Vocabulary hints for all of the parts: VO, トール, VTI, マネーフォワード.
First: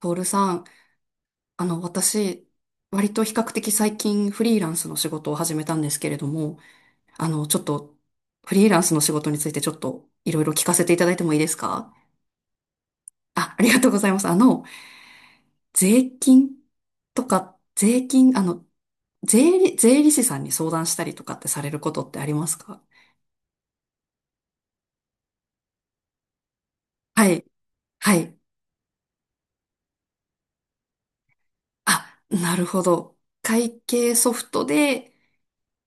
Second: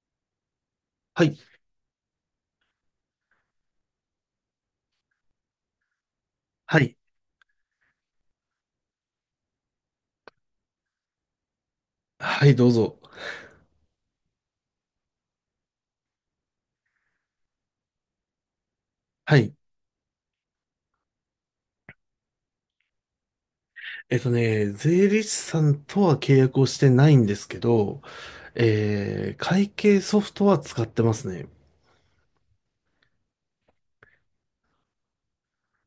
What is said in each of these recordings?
トールさん、はい、私、割と比較的最近フリーランスの仕事を始めたんですけれども、はい、あの、ちょっと、フリーランスの仕事についてちょっといろいろ聞かせていただいてもいいですか？はい、どうぞ。あ、ありがとうございます。税金とか、税金、はい。税理士さんに相談したりとかってされることってありますか？税理士さんとは契約をしてないんはでい、すけど、はい。会計ソフトは使ってますね。あ、なるほど。会計ソフトで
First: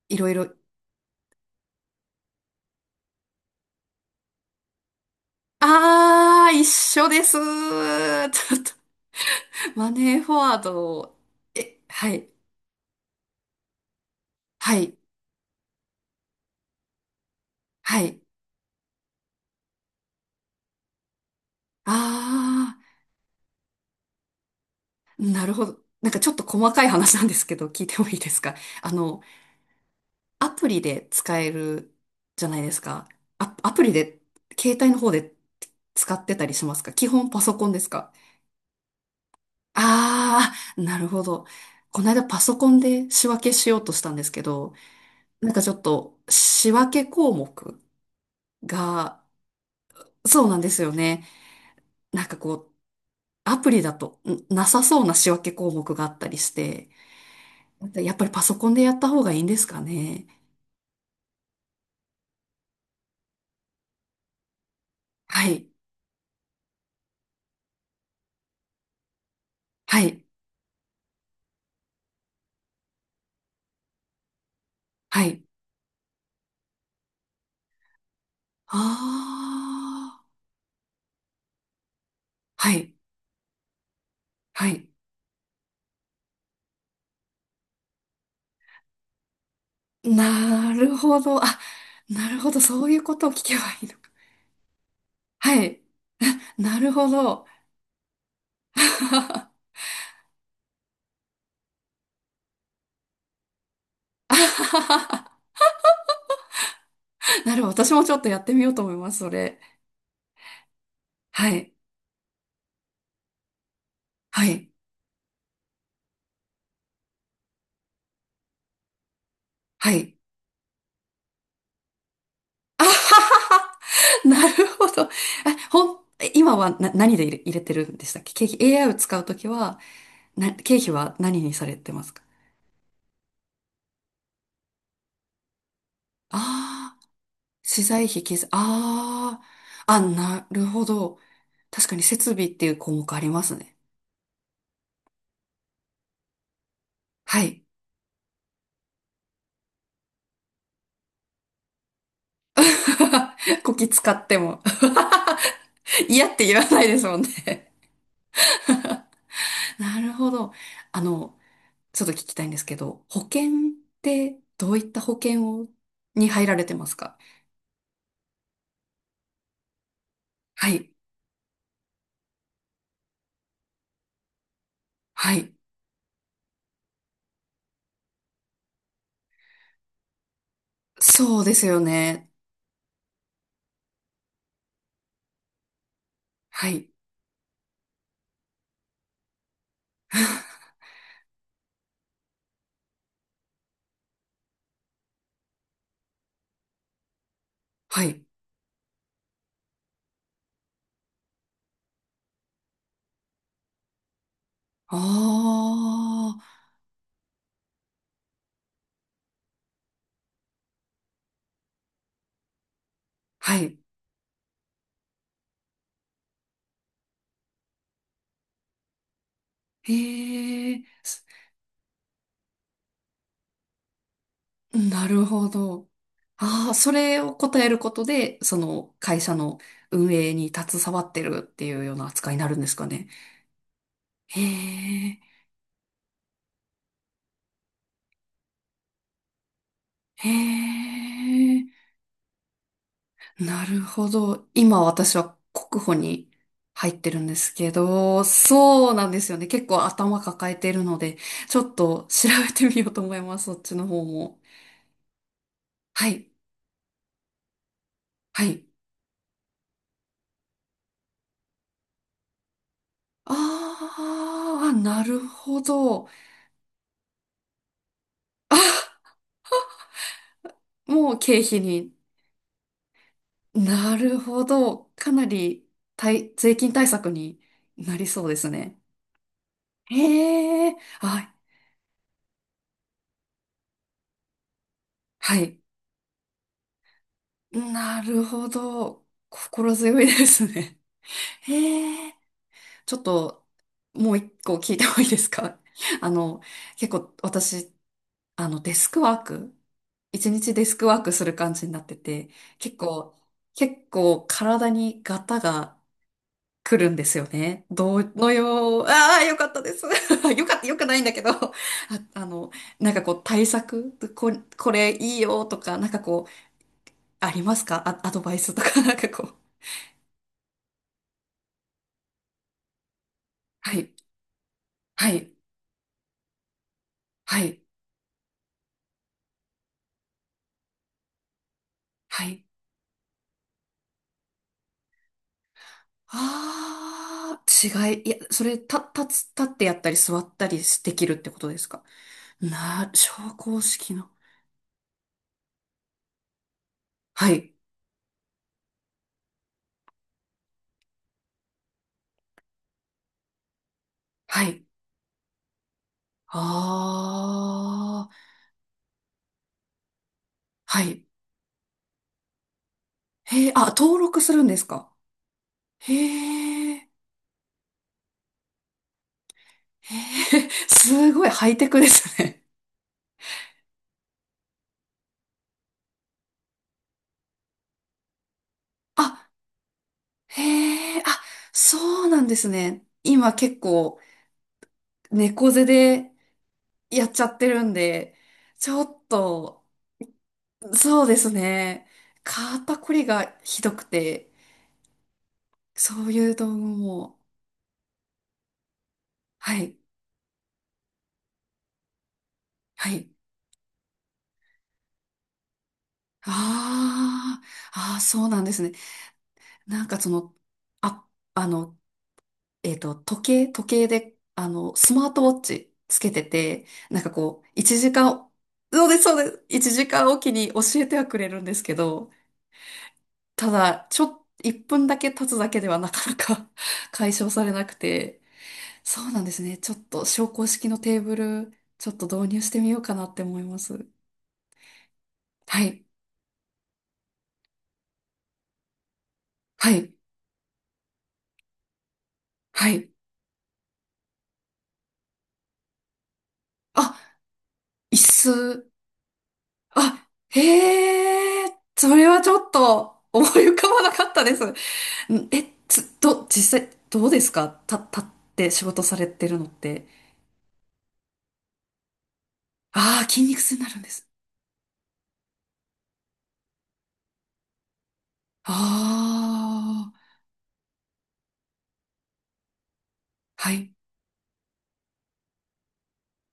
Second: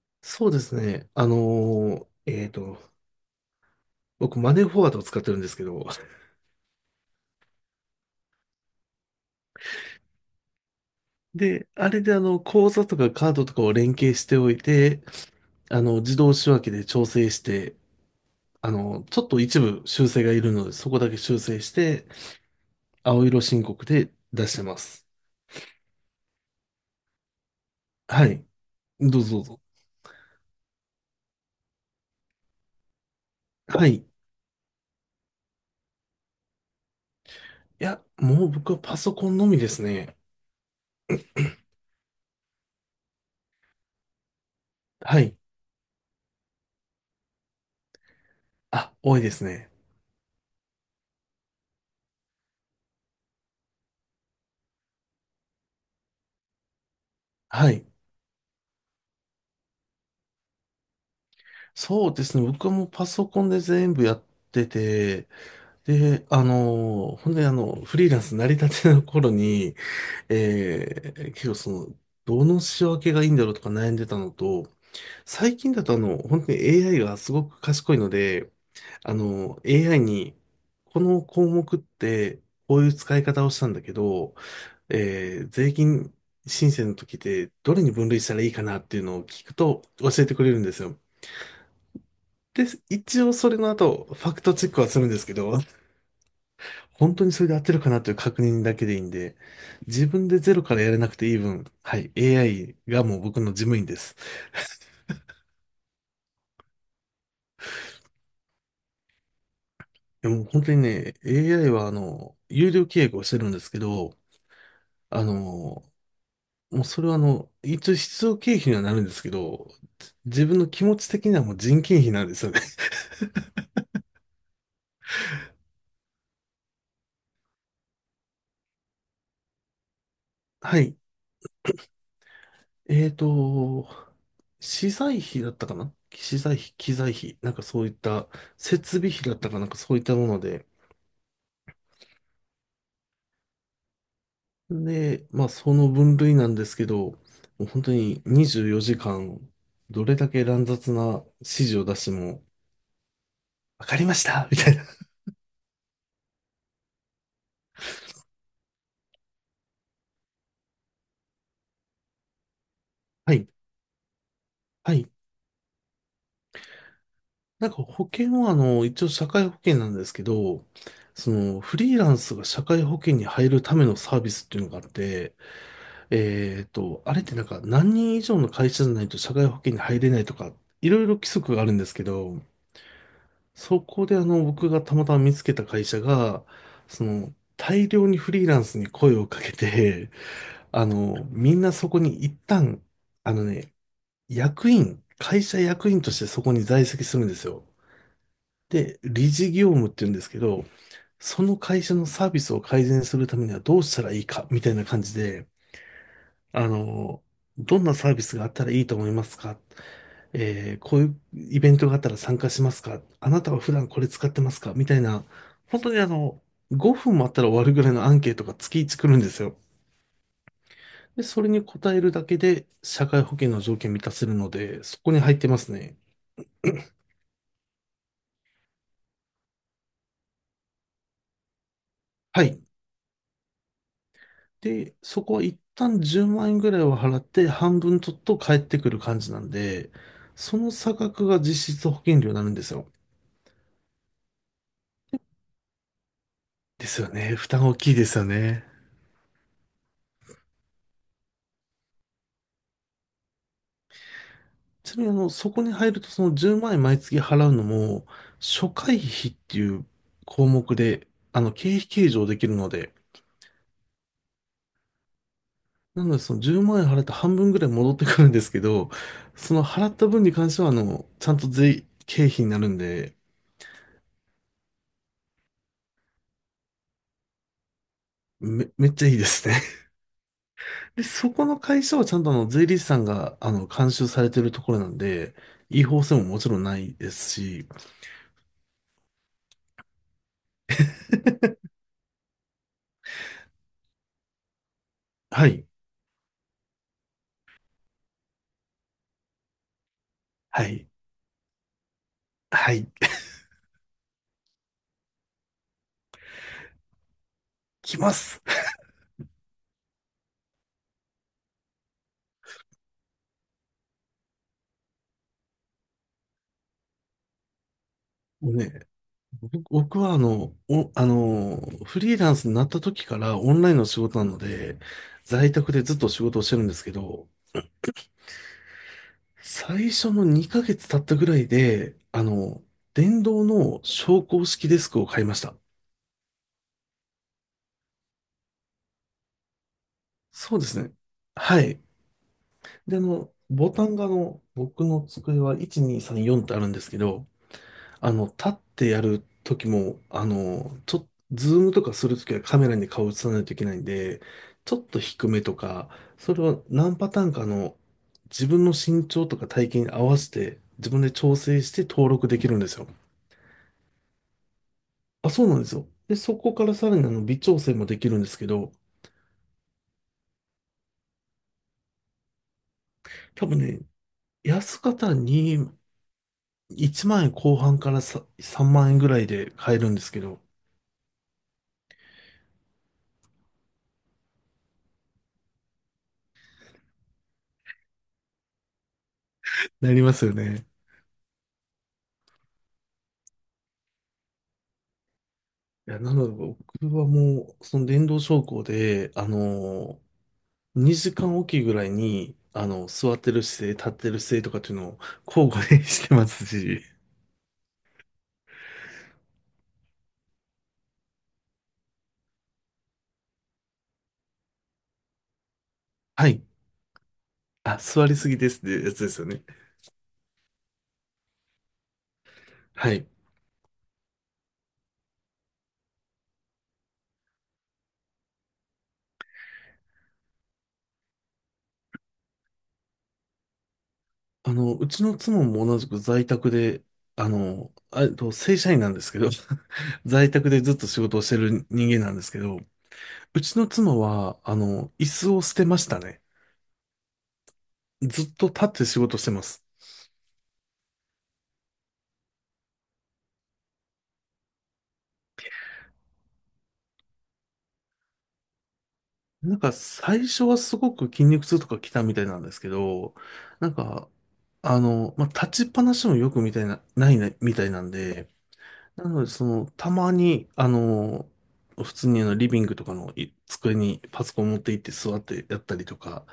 いろいそうろ、ですね。僕、マネーフォワードを使ってるんですけど、あー、一緒です。ちょっとマネーフォワード、で、え、あれはでい、口座とかカードとかを連携しておいはい、て、自動仕分けで調整して、はい。ちょっと一部修正がいるので、そこだけ修正して、あ青色申告で出してます。ー、なるほど。なんかちょっと細かい話なんですけど、聞いてもいいはですい。か？あどの、うぞどうぞ。アプリで使えるじゃないですか。アプはリい。で、携帯の方で使ってたりしますか？基本パソコンでいすや、か？もう僕はパソコンのみですね。ああ、なるほど。この間パソコンで仕分けしようとしたんですけど、はい。なんかちょっと仕分け項目あ、多いが、ですね。そうなんですよね。なんかこう、アプリだとんなさそうな仕分け項目があったりして、はい。やっぱりパソコンでやった方がいいんですかね。そうですね。僕はもうパソコンで全部やってて、はい、で、ほんでフリーランス成り立ての頃に、はい、結構その、どの仕分けがいいんだろうとか悩んでたのと、はい。最近だと本当に AI がすごく賢いので、AI ああ、に、この項目って、はこういうい、使い方をしたんだけど、はい。税金申請の時でどれに分類したらいいかなっていうのを聞くと教えてくれるんでなするよ。ほど。あ、なるほど。で、そういうこ一とを応聞そければのいいの後、か。ファクトチェックはするんですけど、はい。なるほ本当にそど。れ で合ってるかなという確認だけでいいんで、自分でゼロからやれなくていい分、はい、AI がもう僕の事務員です。なるほど。私もちょっとやってみようと思います、それ。でも本当にね、は AI い。は有料契約をしてるんですけど、はい。あの、もうそれは一応必要経費にはなるんですけど、はい。自分の気持ち的にはもう人件費なんですよね。なるほど。あ、え今はな、何で入れ、入れてるんでしたっけ？ケーキ AI を使うときは、な、経は費い。は何にされてますか？えーと、資材費だったかな、資材費、機ああー、材費、なんか資そういっ材費、た設備費だあったかなんかあ、そうあ、いったものなるで、ほど。確かに設備っていう項目ありますね。で、まあその分類なんですけど、もはい。う本当に24時間、どれだけ乱雑な指示を出しても、こわきかり使ましってたみも たいな。嫌って言わないですもんね。 なるほど。あの、ちょっと聞きたいんですけど、保 はい。険ってどういっはたい。保険を、に入られてますか？なんか保険は一応社会保険なんですけど、はい。そのフリーランスが社会保険に入るためのサービスっていうのがあっはて、い。あれってなんか何人以上の会社じゃないと社会保険に入れないとか、いろいろ規そうで則があするんよですけね。ど、そこで僕がたまたま見つけた会社が、はい。その、大量にフリーランスに声をかけて、みんなそこに一旦、あのね、会社役員としてそこに在籍するんですよ。はい。で、理事業務って言うんですけど、その会社のサービスを改善するためにはどうしたらいいか、みたいなあ感じで、あ。あの、どんなサービスがあったらいいと思いますか？こういうイベントがあったら参加しますか？あなたはは普い。段これ使ってますか？みたいな、本当に5分もあったら終わるぐらいのアンケートが月1来るんですよ。へえ、で、すそれに答えるだけで社会保険の条件満たせるので、そなこにる入ってほますど。ね。ああ、それを答えることで、その会社の運営に携わってるっていうような扱いにはなるんい。ですかね。へで、え、そこは一旦10万円ぐらいを払って半分取っと返ってくる感じなんで、へその差額がえ、実質保険料になるんですよ。なるほど。今私は国保にで入っすてよるんね。で負す担け大きいですど、よね。そうなんですよね。結構頭抱えてるので、ちょっと調べてみようと思います。そっちの方も。ちなみにそこに入るはとそい、の10万円毎月払うのも、はい。初回費っていう項目で、経費計上できるので、ああ、なるほなど。のでその10万円払って半分ぐらい戻ってくるんですあ、けど、その払った分に関してはもうちゃん経と費に経費になるんで、なるほど。かなり対税金対策になりそうですめ、ね。めっちゃいいですね。へえ、で、はそい、この会社はちゃんと税理士さんが監修されてるところなんで、はい。違法性ももちろんないですし、なるほど。心強いですね。へえ、ちょっと、もう一個聞いてもいいですはか？ い、あの、結構私、あの、デスクワーク、一日はデスクい、ワークする感じになってて、は結い、構、結構体にガタが来るんですよね。来どまのす。よう、ああ、よかったです。よかった、よくないんだけど、あ、あの、なんかこう対策、こ、これいいよとか、なんかこう、ありますか？あ、アドバイもスうとか、ね、なんかこう。僕はあの、お、あの、フリーランスになった時からオンラインはのい、仕事なので、はい、在宅でずっと仕事をしてるんですけど、はい、最初の2ヶ月経ったぐらいで、はい。電動の昇降式デスクを買いました。ああ、違い、いや、それ、た、立つ、立ってやったり座ったそりうですでね。きるってことではすい。か？な、で、昇降ボタ式ンがの。僕の机は1、2、3、4ってあるんですけど、はい、立ってやる時も、ちょっとズームとかするときはカメラに顔映さないといけないんで、はい。ちょっと低めとか、それを何パターンかのああ、自分の身長とか体型に合わせて、は自分い。で調整して登録できるんですよ。へえ、あ、登録するんですか？あ、そうなんですよ。で、そこからへさえ。らにあの微調整もできるんですけど、へえ、すごいハイテクですね。多分ね、安方に1万円後半からさ3万円ぐらいあ、で買えるんですけど、へえ、あ、そうなんですね。今結構猫背でやっちゃってるんで、ちょっと、なりますよね。そうですね。肩こりがひどくて、いや、そうないのでう道具僕はも、もう、その電動昇降で、はい、2時間おきぐらいに、はい。座ってる姿勢、立ってる姿勢とかっていうのを交互で してますし、ああ、ああ、そうなんですね。なんかその、あ、あの、時計で、スマートウォッチつけてはい。て、なんかこう、あ、1座時りす間、ぎですってそうやでつす、でそすうよでね。す。1時間おきに教えてはくれるんですけど、はい。ただ、ちょっ、1分だけ経つだけではなかなか 解消されなくて、そうなんですね。ちょっと、昇降式のテーブル、ちょっと導入してみようかなって思います。うちの妻はも同い、じく在宅で、正社員なんですけど、はい、在宅でずっと仕事をしてる人間なんですけど、はい。うちの妻は、椅子を捨てましたね。あ、椅ずっと立っ子。て仕事してます。あ、へえ、それはちょっと、思い浮かばなかったです。んえ、つ、ど、実際、どうですか？た、立って仕事されてるのっなんかて。最初はすごく筋肉痛とか来たみたいなんですけああ、ど、筋肉痛にななんるんです。か、まあ、立ちっぱなしもよくみたいな、ないな、みたいなんで、なのでその、たあまあ、に、普通にあのリビングとかのいはい。机にパソコン持って行って座ってやったりとか、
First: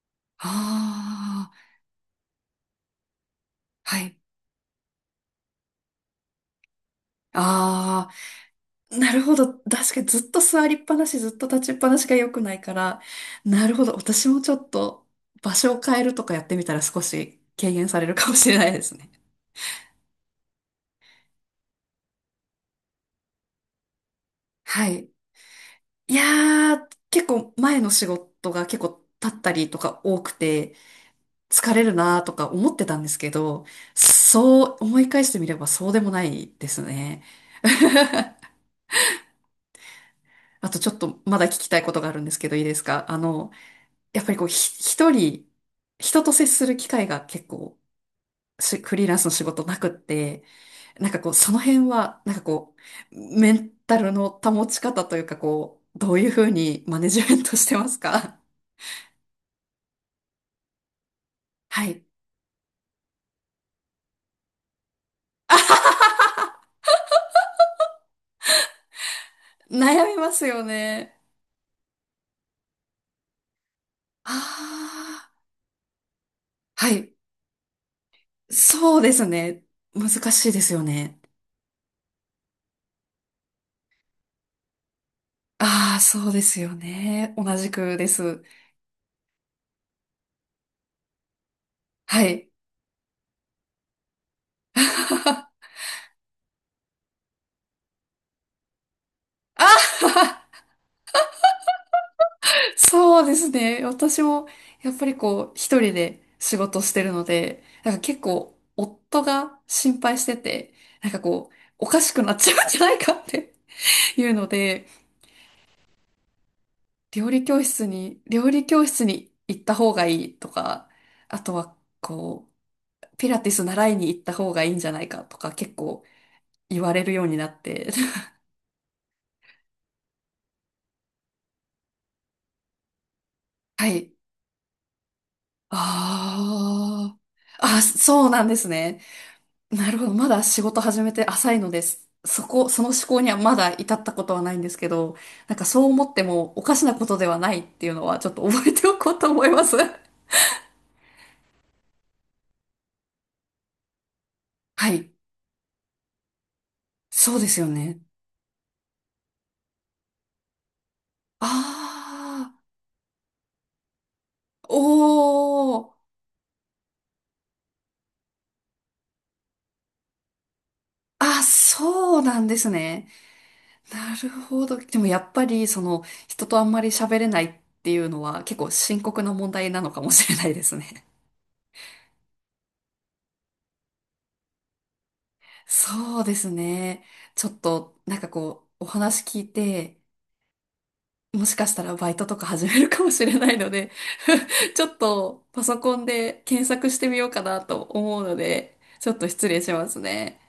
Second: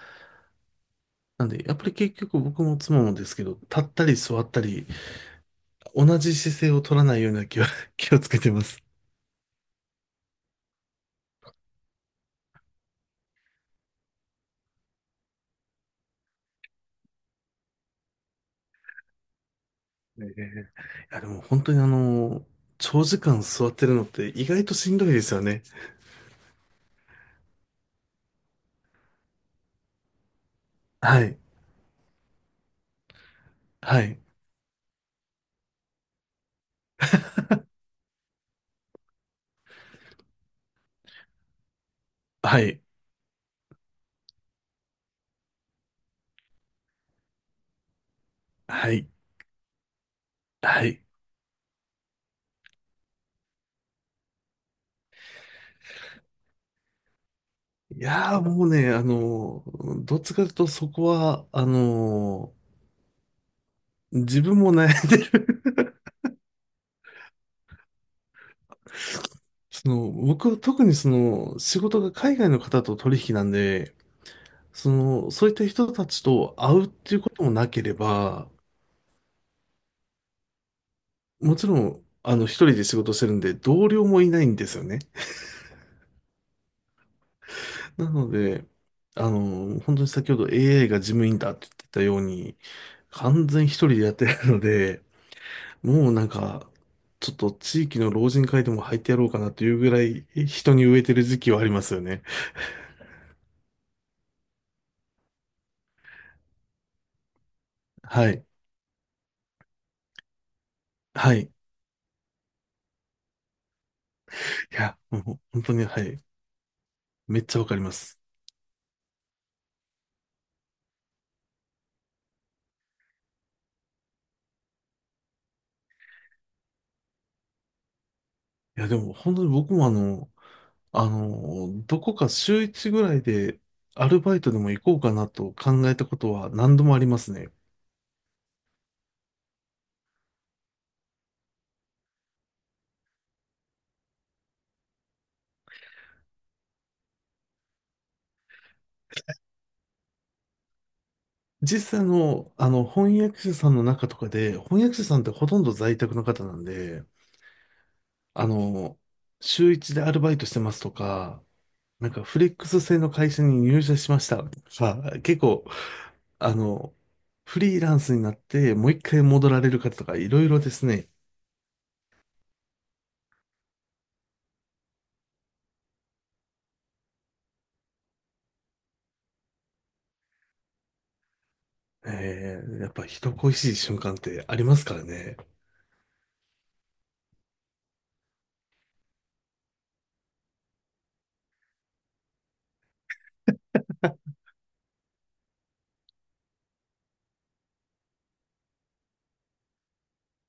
なんああ、で、やっぱり結局僕も妻もですけど、立っはたりい。座ったり、同じ姿勢を取らないような気を、あ気をつけてます。あ、なるほど。確かにずっと座りっぱなし、ずっと立ちっぱなしが良くないから。なるほど。私もちょっと場所を変えるとかやってみたら少し軽減されるかもしれないですね。ええ、いや、でも本当に長時間座ってるのって意外とはしんどい。いですよね。いやー、結構前の仕事が結構立ったりとか多くて、はい。疲れるなとか思ってたんですけど、はい。そう思い返してみればそうでもないですね。あとちょっとまだ聞きたいことがあるんですけどはいいでい。すか？やっぱりこうひ一人、人と接する機会が結構しはフリーい。ランスの仕事なくって、はい。なんかこうその辺は、なんかこう、メンタルの保ち方というかこう、どういうふうにマネジメントしてますいか？やーもうね、どっちかというとそこは、はい。自分も悩んでる。 そ悩の、みます僕はよ特にそね。の、仕事が海外の方と取引なんで、あそあ、の、そういった人たちと会うっはい。ていうこともなければ、そうですね。難しいですよね。もちろん、一人で仕事してるんで、同僚もいないんですよね。ああ、そうですよね。同じくでなのす。で、あの本当に先ほど AI が事務員だって言ってたようはい。に、完全一人でやってるの で、あもうなんか、ちょっと地域の老人会でも入ってやろうかなといあ、うぐらい人に植えてる時期はありますよね。そうですね。私も、やっぱりこう、一人で仕事してるので、なんか結はい。構、夫が心配してて、なんかはい。こいう、おかしくなっちゃうんじゃないかっていうので、や、もう本当に、はい。めっちゃわかります。料理教室に行った方がいいとか、あとは、こう、ピラティス習いに行った方がいいんじゃないかとか結構言われるようになって、いや、でも本当に僕もどこか週一ぐらいで はアい。ルバイトでも行こうかなと考えたことは何度もありあますね。あ。あ、そうなんですね。なるほど。まだ仕事始めて浅いのです。その思考にはまだ至ったことはないんですけど、なんかそう思ってもおかしなことではないっていうのはちょっと覚えておこうと思います。実際の、翻訳者さんの中とかで、翻は訳者い。さんってほとんど在宅の方なんで、そうですよね。あの、週一でアルバイトしてますとか、なんかフレあックス制の会社に入社しましたとあ。か、結構、おー。あの、フリーランスになってもう一回戻られる方とかいろいろですね。あ、そうなんですね。なるほど。でもやっぱり、その、人とあんまり喋れないっていうのは結構深刻な問題なのかもしれないですね。やっぱ人恋しい瞬間ってありますからね。そうですね。ちょっと、なんかこう、お話聞いて、もしかしたらバイトとか始めるかもしれないので ちょっとパソコンで検索してみようかなと思うので、ちょっと失礼しますね。